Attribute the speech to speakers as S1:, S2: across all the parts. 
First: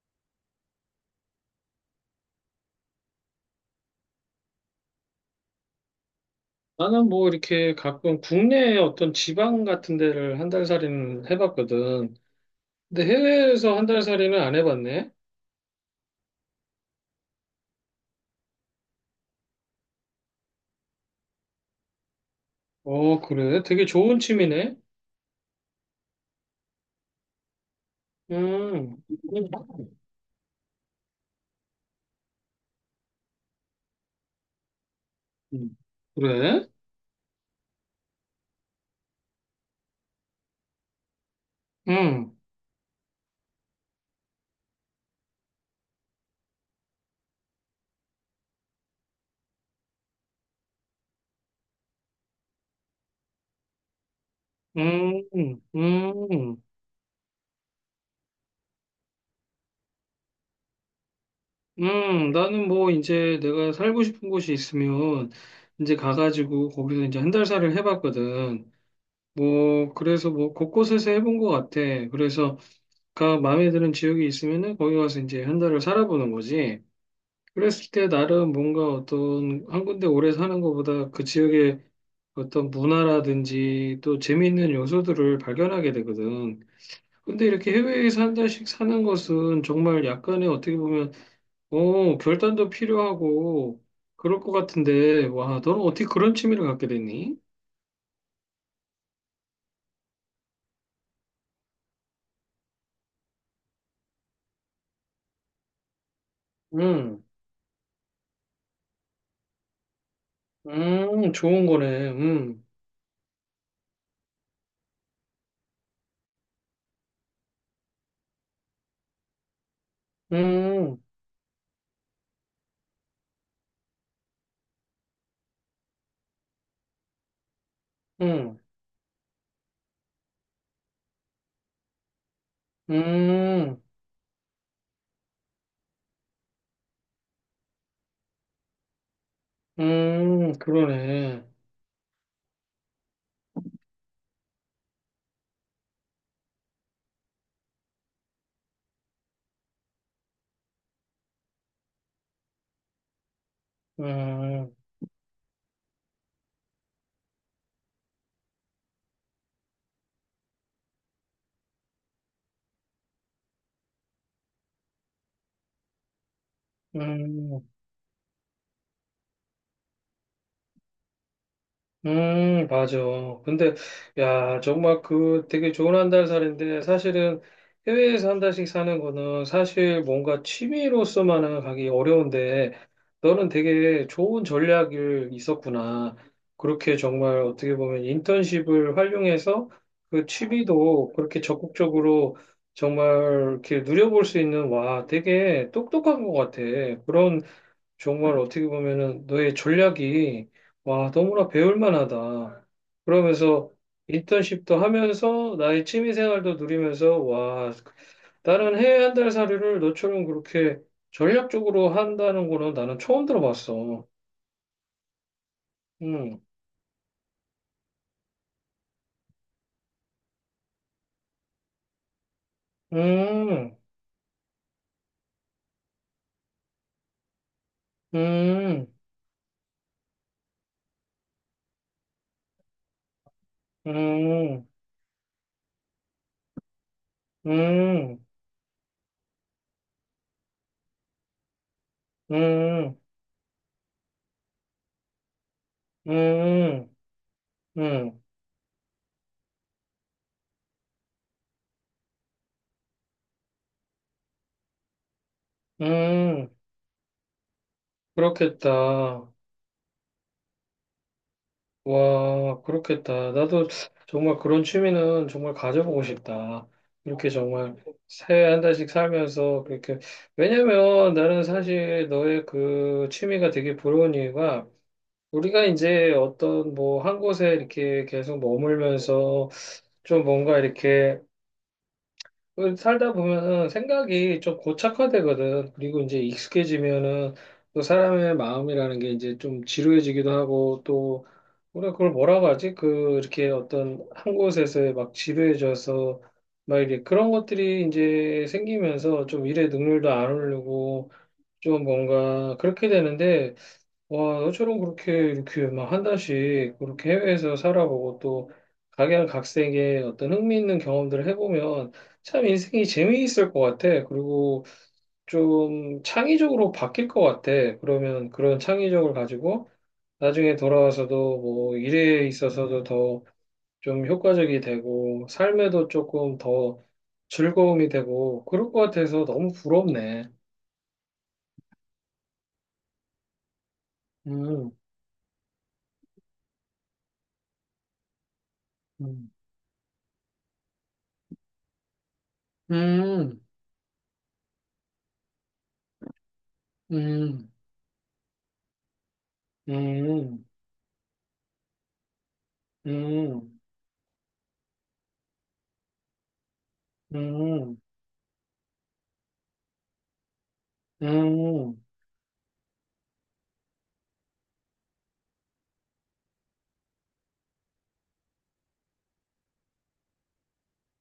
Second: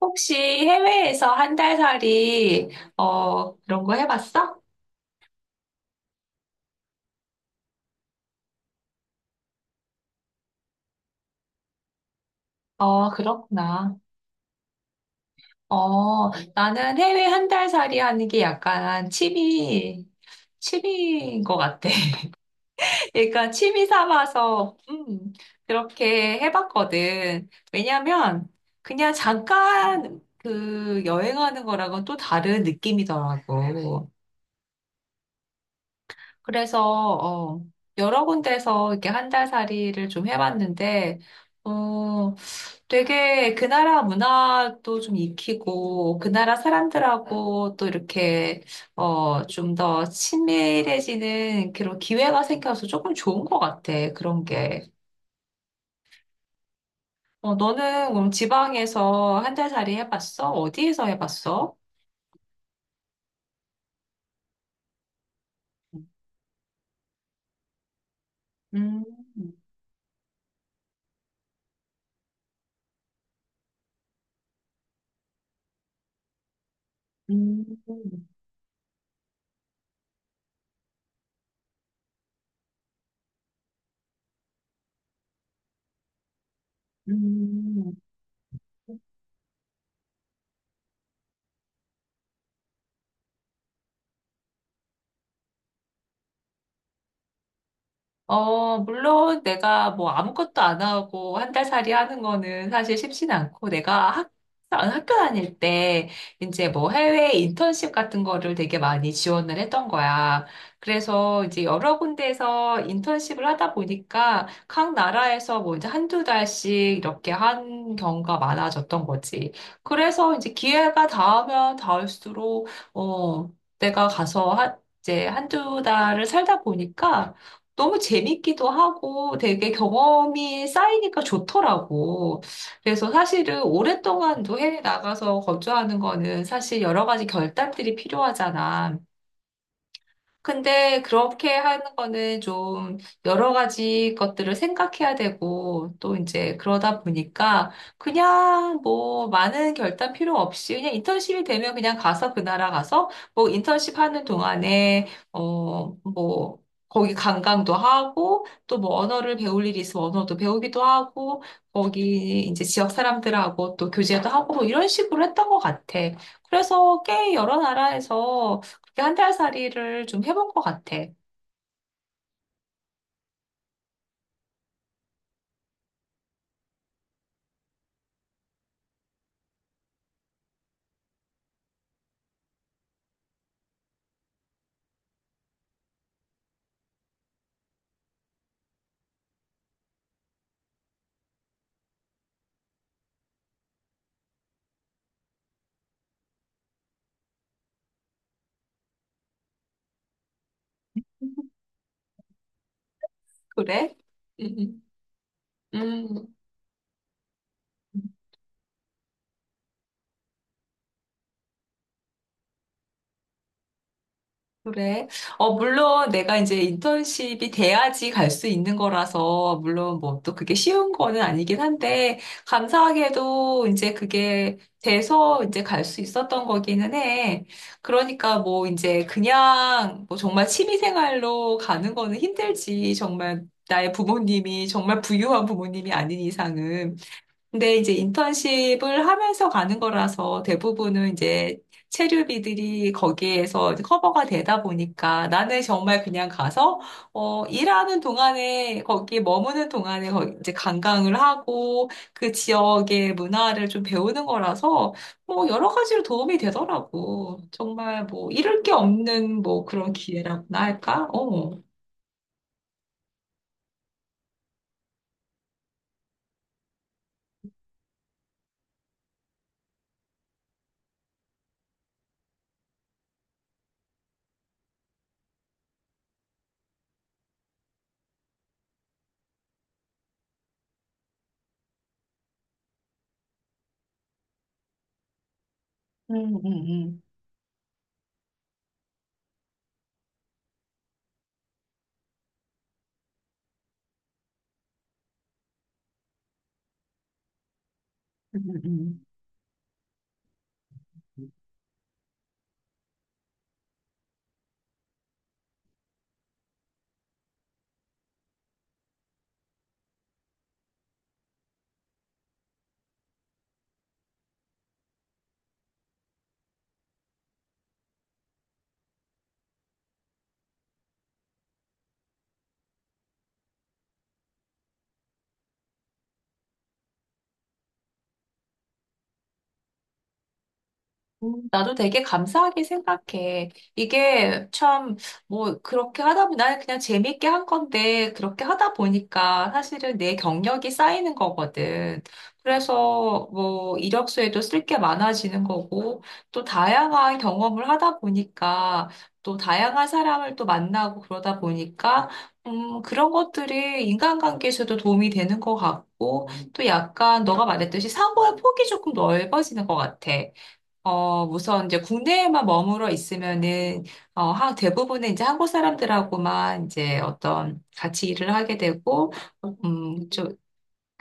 S1: 혹시 해외에서 한 달 살이, 그런 거 해봤어?
S2: 나는 뭐 이렇게 가끔 국내 어떤 지방 같은 데를 한 달 살이는 해봤거든. 근데
S1: 어,
S2: 해외에서 한
S1: 그렇구나.
S2: 달 살이는 안 해봤네.
S1: 나는 해외 한 달 살이 하는 게 약간 취미인 것 같아.
S2: 어,
S1: 그러니까
S2: 그래? 되게
S1: 취미
S2: 좋은
S1: 삼아서,
S2: 취미네.
S1: 그렇게 해봤거든. 왜냐면,
S2: 음,
S1: 그냥 잠깐 그 여행하는 거랑은 또 다른 느낌이더라고.
S2: 음. 그래?
S1: 그래서, 어, 여러 군데서 이렇게 한 달 살이를 좀 해봤는데, 어,
S2: 음,
S1: 되게 그 나라 문화도 좀 익히고, 그 나라 사람들하고 또 이렇게, 좀 더 친밀해지는 그런 기회가 생겨서 조금 좋은 것 같아, 그런 게.
S2: 음, 음,
S1: 어, 너는 그럼 지방에서 한 달 살이 해봤어? 어디에서 해봤어?
S2: 나는 뭐 이제 내가 살고 싶은 곳이 있으면 이제 가가지고 거기서 이제 한 달 살을 해봤거든.
S1: 음,
S2: 뭐 그래서 뭐 곳곳에서 해본 것 같아. 그래서 가 마음에 드는 지역이 있으면은 거기 가서 이제 한 달을 살아보는 거지.
S1: 음,
S2: 그랬을 때 나름 뭔가 어떤 한 군데 오래 사는 것보다 그 지역의 어떤 문화라든지 또 재미있는 요소들을 발견하게 되거든. 근데 이렇게
S1: 음.
S2: 해외에서 한 달씩 사는 것은 정말 약간의 어떻게 보면, 어, 결단도 필요하고 그럴 것 같은데, 와, 너는 어떻게 그런 취미를 갖게 됐니?
S1: 물론 내가 뭐 아무것도 안 하고 한 달 살이 하는 거는 사실 쉽진 않고 내가 학교 다닐 때 이제 뭐
S2: 음,
S1: 해외 인턴십 같은 거를 되게 많이 지원을 했던 거야. 그래서 이제
S2: 좋은
S1: 여러
S2: 거네.
S1: 군데에서 인턴십을 하다 보니까 각 나라에서 뭐 이제 한두 달씩 이렇게 한 경우가 많아졌던 거지. 그래서 이제
S2: 음,
S1: 기회가 닿으면 닿을수록 어, 내가 가서 한 이제 한두 달을 살다 보니까 너무
S2: 음,
S1: 재밌기도 하고 되게 경험이 쌓이니까 좋더라고. 그래서 사실은
S2: 음.
S1: 오랫동안도 해외 나가서 거주하는 거는 사실 여러 가지 결단들이 필요하잖아. 근데
S2: 그러네.
S1: 그렇게 하는 거는 좀 여러 가지 것들을 생각해야 되고 또 이제 그러다 보니까 그냥 뭐 많은 결단 필요 없이 그냥 인턴십이 되면 그냥 가서 그 나라 가서 뭐 인턴십 하는
S2: 음,
S1: 동안에 뭐 거기 관광도 하고 또 뭐 언어를 배울 일이 있으면 언어도 배우기도 하고 거기 이제 지역 사람들하고 또 교제도 하고 뭐 이런 식으로 했던 것 같아. 그래서 꽤 여러
S2: 음,
S1: 나라에서 한달살이를 좀 해본 것 같아.
S2: 맞아. 근데, 야, 정말 그 되게 좋은 한 달 살인데, 사실은 해외에서 한 달씩 사는 거는 사실 뭔가 취미로서만은 가기 어려운데, 너는 되게 좋은 전략이 있었구나. 그렇게 정말 어떻게 보면 인턴십을 활용해서 그 취미도 그렇게 적극적으로 정말 이렇게 누려볼 수 있는, 와, 되게 똑똑한 것 같아. 그런 정말 어떻게 보면은 너의 전략이 와, 너무나 배울 만하다. 그러면서
S1: 그래?
S2: 인턴십도
S1: 음,
S2: 하면서 나의 취미
S1: 음,
S2: 생활도 누리면서 와,
S1: 음,
S2: 나는 해외 한 달 사료를 너처럼 그렇게 전략적으로 한다는 거는 나는 처음 들어봤어.
S1: 그래. 물론 내가
S2: 음,
S1: 이제 인턴십이 돼야지 갈 수 있는 거라서, 물론 뭐 또 그게 쉬운 거는 아니긴 한데, 감사하게도
S2: 음,
S1: 이제 그게 돼서 이제 갈 수 있었던 거기는 해. 그러니까 뭐
S2: 음,
S1: 이제 그냥 뭐 정말 취미생활로 가는 거는 힘들지. 정말 나의
S2: 음,
S1: 부모님이 정말 부유한 부모님이 아닌 이상은. 근데 이제
S2: 음,
S1: 인턴십을 하면서 가는 거라서 대부분은 이제 체류비들이
S2: 음,
S1: 거기에서 이제 커버가 되다 보니까 나는 정말 그냥 가서
S2: 음,
S1: 일하는
S2: 음,
S1: 동안에 거기 머무는 동안에 이제 관광을 하고 그 지역의 문화를 좀 배우는 거라서 뭐 여러 가지로 도움이
S2: 음,
S1: 되더라고. 정말 뭐 잃을 게
S2: 그렇겠다.
S1: 없는 뭐 그런 기회라고나 할까? 어.
S2: 와, 그렇겠다. 나도 정말 그런 취미는 정말 가져보고 싶다. 이렇게 정말 새해 한 달씩 살면서 그렇게. 왜냐면 나는 사실 너의 그 취미가 되게 부러운 이유가 우리가 이제 어떤 뭐 한 곳에 이렇게 계속 머물면서 좀 뭔가 이렇게 그 살다 보면은 생각이 좀 고착화되거든. 그리고 이제
S1: 음, 음.
S2: 익숙해지면은 또 사람의 마음이라는 게 이제 좀 지루해지기도 하고 또 우리가 그걸 뭐라고 하지? 그 이렇게 어떤 한 곳에서 막 지루해져서 막 이렇게 그런 것들이
S1: 음,
S2: 이제
S1: 음.
S2: 생기면서 좀 일의 능률도 안 오르고 좀 뭔가 그렇게 되는데 와, 너처럼 그렇게 이렇게 막 한 달씩 그렇게 해외에서 살아보고 또 각양각색의 어떤 흥미있는 경험들을 해보면 참 인생이 재미있을 것 같아. 그리고 좀 창의적으로 바뀔 것 같아. 그러면 그런 창의적을 가지고 나중에 돌아와서도 뭐 일에 있어서도 더 좀 효과적이 되고 삶에도 조금 더 즐거움이 되고 그럴 것 같아서 너무 부럽네.
S1: 나도 되게 감사하게 생각해. 이게
S2: 음,
S1: 참, 뭐, 그렇게 하다 보니, 나는 그냥 재밌게 한 건데, 그렇게 하다
S2: 음,
S1: 보니까 사실은 내 경력이 쌓이는 거거든. 그래서
S2: 음,
S1: 뭐, 이력서에도 쓸 게 많아지는 거고, 또 다양한
S2: 음,
S1: 경험을 하다 보니까, 또 다양한 사람을
S2: 음.
S1: 또 만나고 그러다 보니까, 그런
S2: 음,
S1: 것들이 인간관계에서도 도움이 되는 것 같고, 또 약간 너가
S2: 음,
S1: 말했듯이 사고의 폭이 조금 넓어지는 것 같아.
S2: 음,
S1: 우선 이제
S2: 음,
S1: 국내에만 머물러 있으면은, 대부분은 이제 한국 사람들하고만 이제 어떤 같이 일을 하게 되고, 음,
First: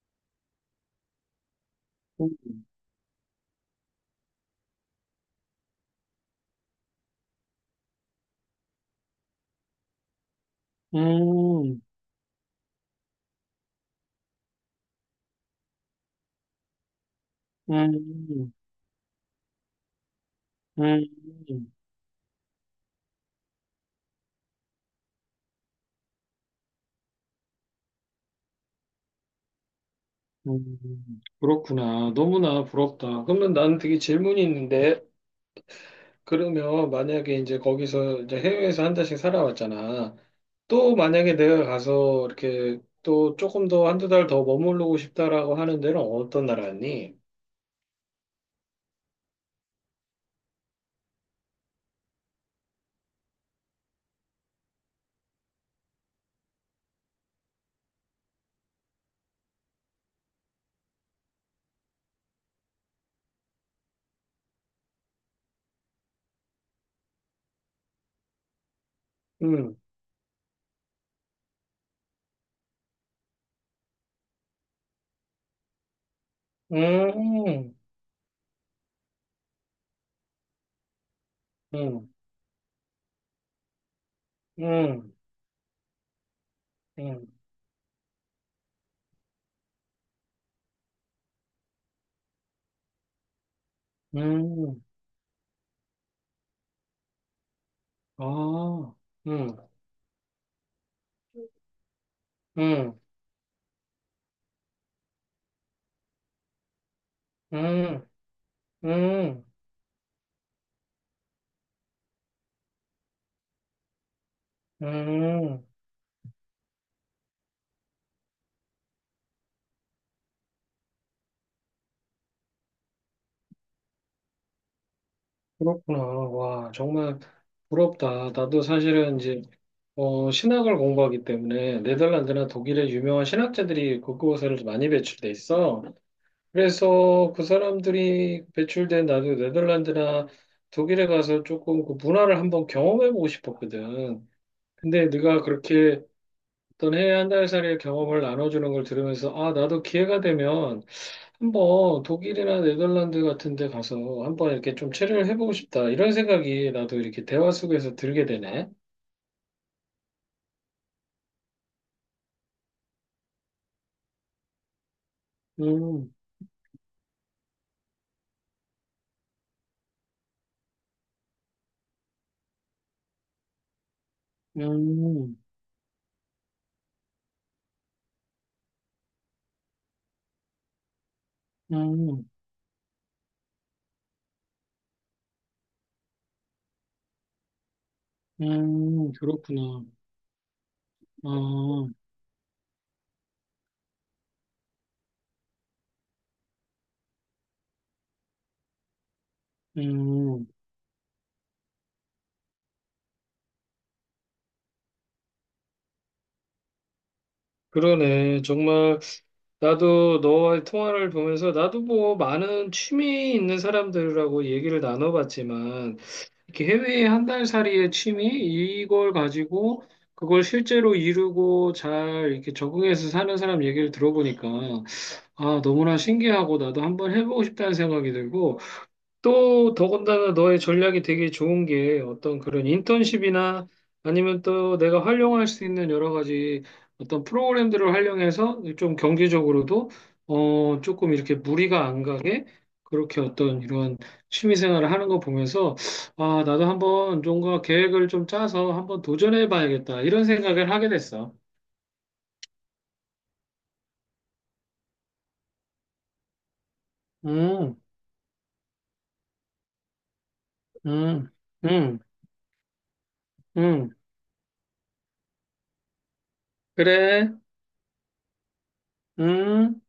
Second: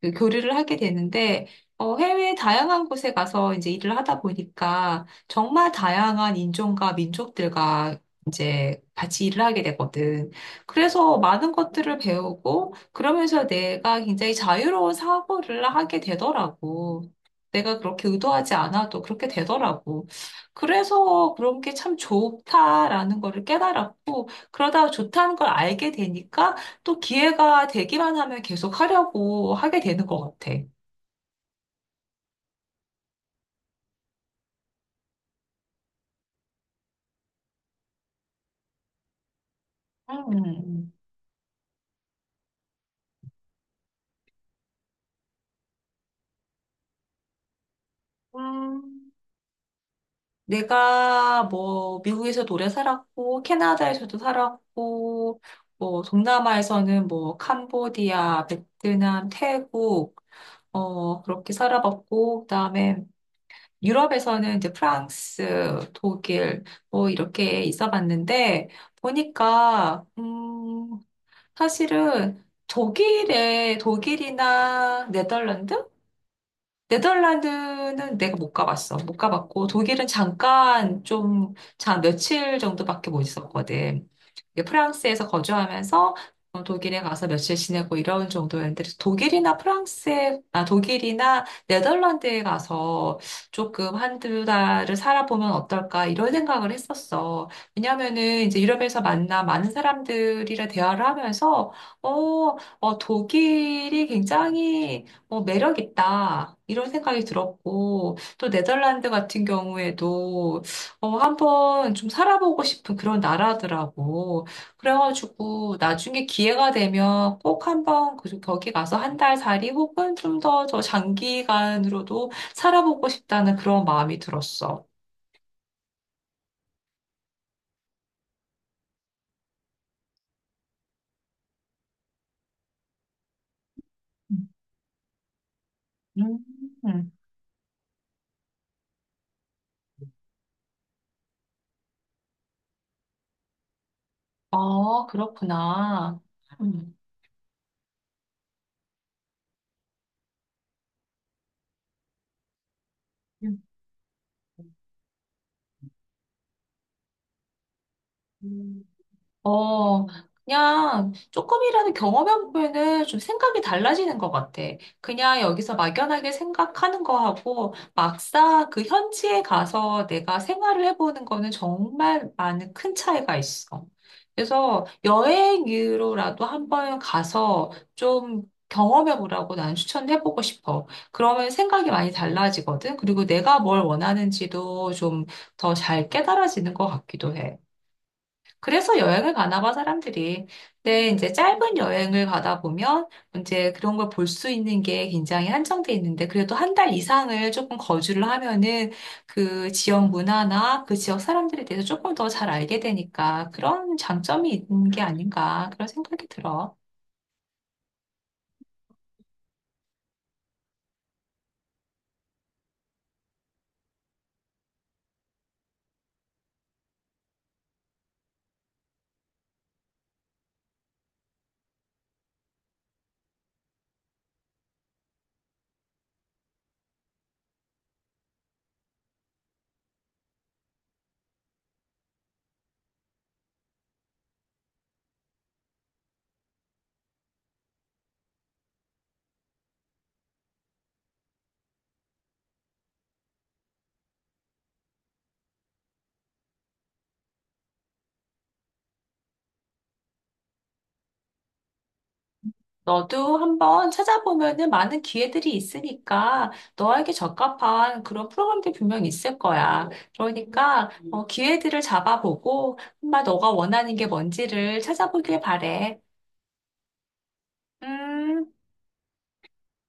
S1: 그 교류를 하게 되는데, 해외 다양한 곳에 가서 이제 일을 하다 보니까 정말 다양한 인종과 민족들과 이제 같이 일을 하게 되거든. 그래서 많은
S2: 음,
S1: 것들을 배우고 그러면서 내가 굉장히 자유로운 사고를 하게 되더라고. 내가 그렇게
S2: 음,
S1: 의도하지 않아도 그렇게 되더라고.
S2: 음,
S1: 그래서 그런 게 참 좋다라는 거를 깨달았고, 그러다 좋다는 걸 알게 되니까 또 기회가 되기만 하면 계속 하려고 하게 되는 것 같아.
S2: 그렇구나. 너무나 부럽다. 그러면 나는 되게 질문이 있는데, 그러면 만약에 이제 거기서 이제 해외에서 한 달씩 살아왔잖아.
S1: 음.
S2: 또 만약에 내가 가서 이렇게 또 조금 더 한두 달 더 머무르고 싶다라고 하는 데는 어떤 나라니?
S1: 음, 내가 뭐 미국에서 오래 살았고 캐나다에서도 살았고 뭐 동남아에서는 뭐 캄보디아, 베트남, 태국 그렇게 살아봤고 그다음에 유럽에서는 이제 프랑스, 독일 뭐 이렇게 있어봤는데
S2: 음,
S1: 보니까 사실은 독일이나 네덜란드?
S2: 음,
S1: 네덜란드는 내가 못 가봤어. 못 가봤고, 독일은 잠깐 좀,
S2: 음,
S1: 며칠 정도밖에 못 있었거든. 이게
S2: 음,
S1: 프랑스에서 거주하면서 독일에 가서
S2: 음,
S1: 며칠 지내고 이런 정도였는데, 아, 독일이나 네덜란드에 가서 조금 한두
S2: 음,
S1: 달을 살아보면 어떨까, 이런 생각을 했었어. 왜냐면은 이제
S2: 아,
S1: 유럽에서 만나
S2: 음,
S1: 많은 사람들이랑 대화를 하면서,
S2: 음.
S1: 독일이 굉장히 매력 있다. 이런 생각이
S2: 음,
S1: 들었고, 또 네덜란드 같은
S2: 음,
S1: 경우에도, 한번 좀 살아보고 싶은 그런 나라더라고.
S2: 음,
S1: 그래가지고, 나중에 기회가 되면 꼭 한번 거기 가서 한 달 살이 혹은 더 장기간으로도 살아보고 싶다는 그런 마음이 들었어.
S2: 그렇구나. 와, 정말 부럽다. 나도 사실은 이제, 어, 신학을 공부하기 때문에 네덜란드나 독일의 유명한 신학자들이 그곳에 많이 배출돼 있어.
S1: 음. 음,
S2: 그래서 그 사람들이 배출된 나도 네덜란드나 독일에 가서 조금 그 문화를 한번 경험해보고 싶었거든.
S1: 아,
S2: 근데 네가 그렇게
S1: 그렇구나.
S2: 어떤
S1: 음.
S2: 해외 한 달 살이의 경험을 나눠주는 걸 들으면서, 아, 나도 기회가 되면 한번 독일이나 네덜란드 같은 데 가서 한번 이렇게 좀 체류를 해보고 싶다. 이런 생각이 나도 이렇게 대화 속에서 들게 되네.
S1: 음. 어, 그냥 조금이라도 경험해보면은 좀 생각이 달라지는 것 같아. 그냥 여기서
S2: 음,
S1: 막연하게 생각하는 거하고 막상 그 현지에 가서 내가 생활을 해보는 거는 정말 많은 큰 차이가 있어. 그래서
S2: 음,
S1: 여행으로라도 한번 가서 좀 경험해보라고 난 추천해보고 싶어. 그러면 생각이 많이
S2: 음,
S1: 달라지거든. 그리고 내가 뭘 원하는지도 좀 더 잘 깨달아지는 것 같기도 해. 그래서 여행을 가나 봐,
S2: 그렇구나.
S1: 사람들이. 근데 이제 짧은
S2: 어,
S1: 여행을 가다 보면 이제 그런 걸 볼 수 있는 게 굉장히 한정돼 있는데 그래도 한 달 이상을 조금 거주를 하면은 그 지역
S2: 음,
S1: 문화나 그 지역 사람들에 대해서 조금 더 잘 알게 되니까 그런 장점이 있는 게 아닌가 그런 생각이 들어.
S2: 그러네. 정말 나도 너와의 통화를 보면서 나도 뭐 많은 취미 있는 사람들하고 얘기를 나눠봤지만 이렇게 해외의 한 달 살이의 취미 이걸 가지고 그걸 실제로 이루고 잘 이렇게 적응해서 사는 사람 얘기를 들어보니까 아, 너무나 신기하고 나도 한번 해보고 싶다는 생각이 들고 또 더군다나 너의 전략이 되게 좋은 게 어떤 그런 인턴십이나 아니면 또 내가 활용할 수 있는 여러 가지 어떤 프로그램들을 활용해서 좀 경제적으로도 어 조금 이렇게 무리가 안 가게 그렇게 어떤 이런 취미 생활을 하는 거 보면서 아, 나도 한번 뭔가 계획을 좀 짜서 한번 도전해 봐야겠다, 이런 생각을 하게 됐어.
S1: 너도 한번 찾아보면은 많은 기회들이 있으니까 너에게
S2: 음,
S1: 적합한 그런 프로그램들이 분명히 있을 거야. 그러니까
S2: 음,
S1: 기회들을
S2: 음,
S1: 잡아보고 정말 너가
S2: 음.
S1: 원하는 게 뭔지를 찾아보길 바래.
S2: 그래.
S1: 음.
S2: 음.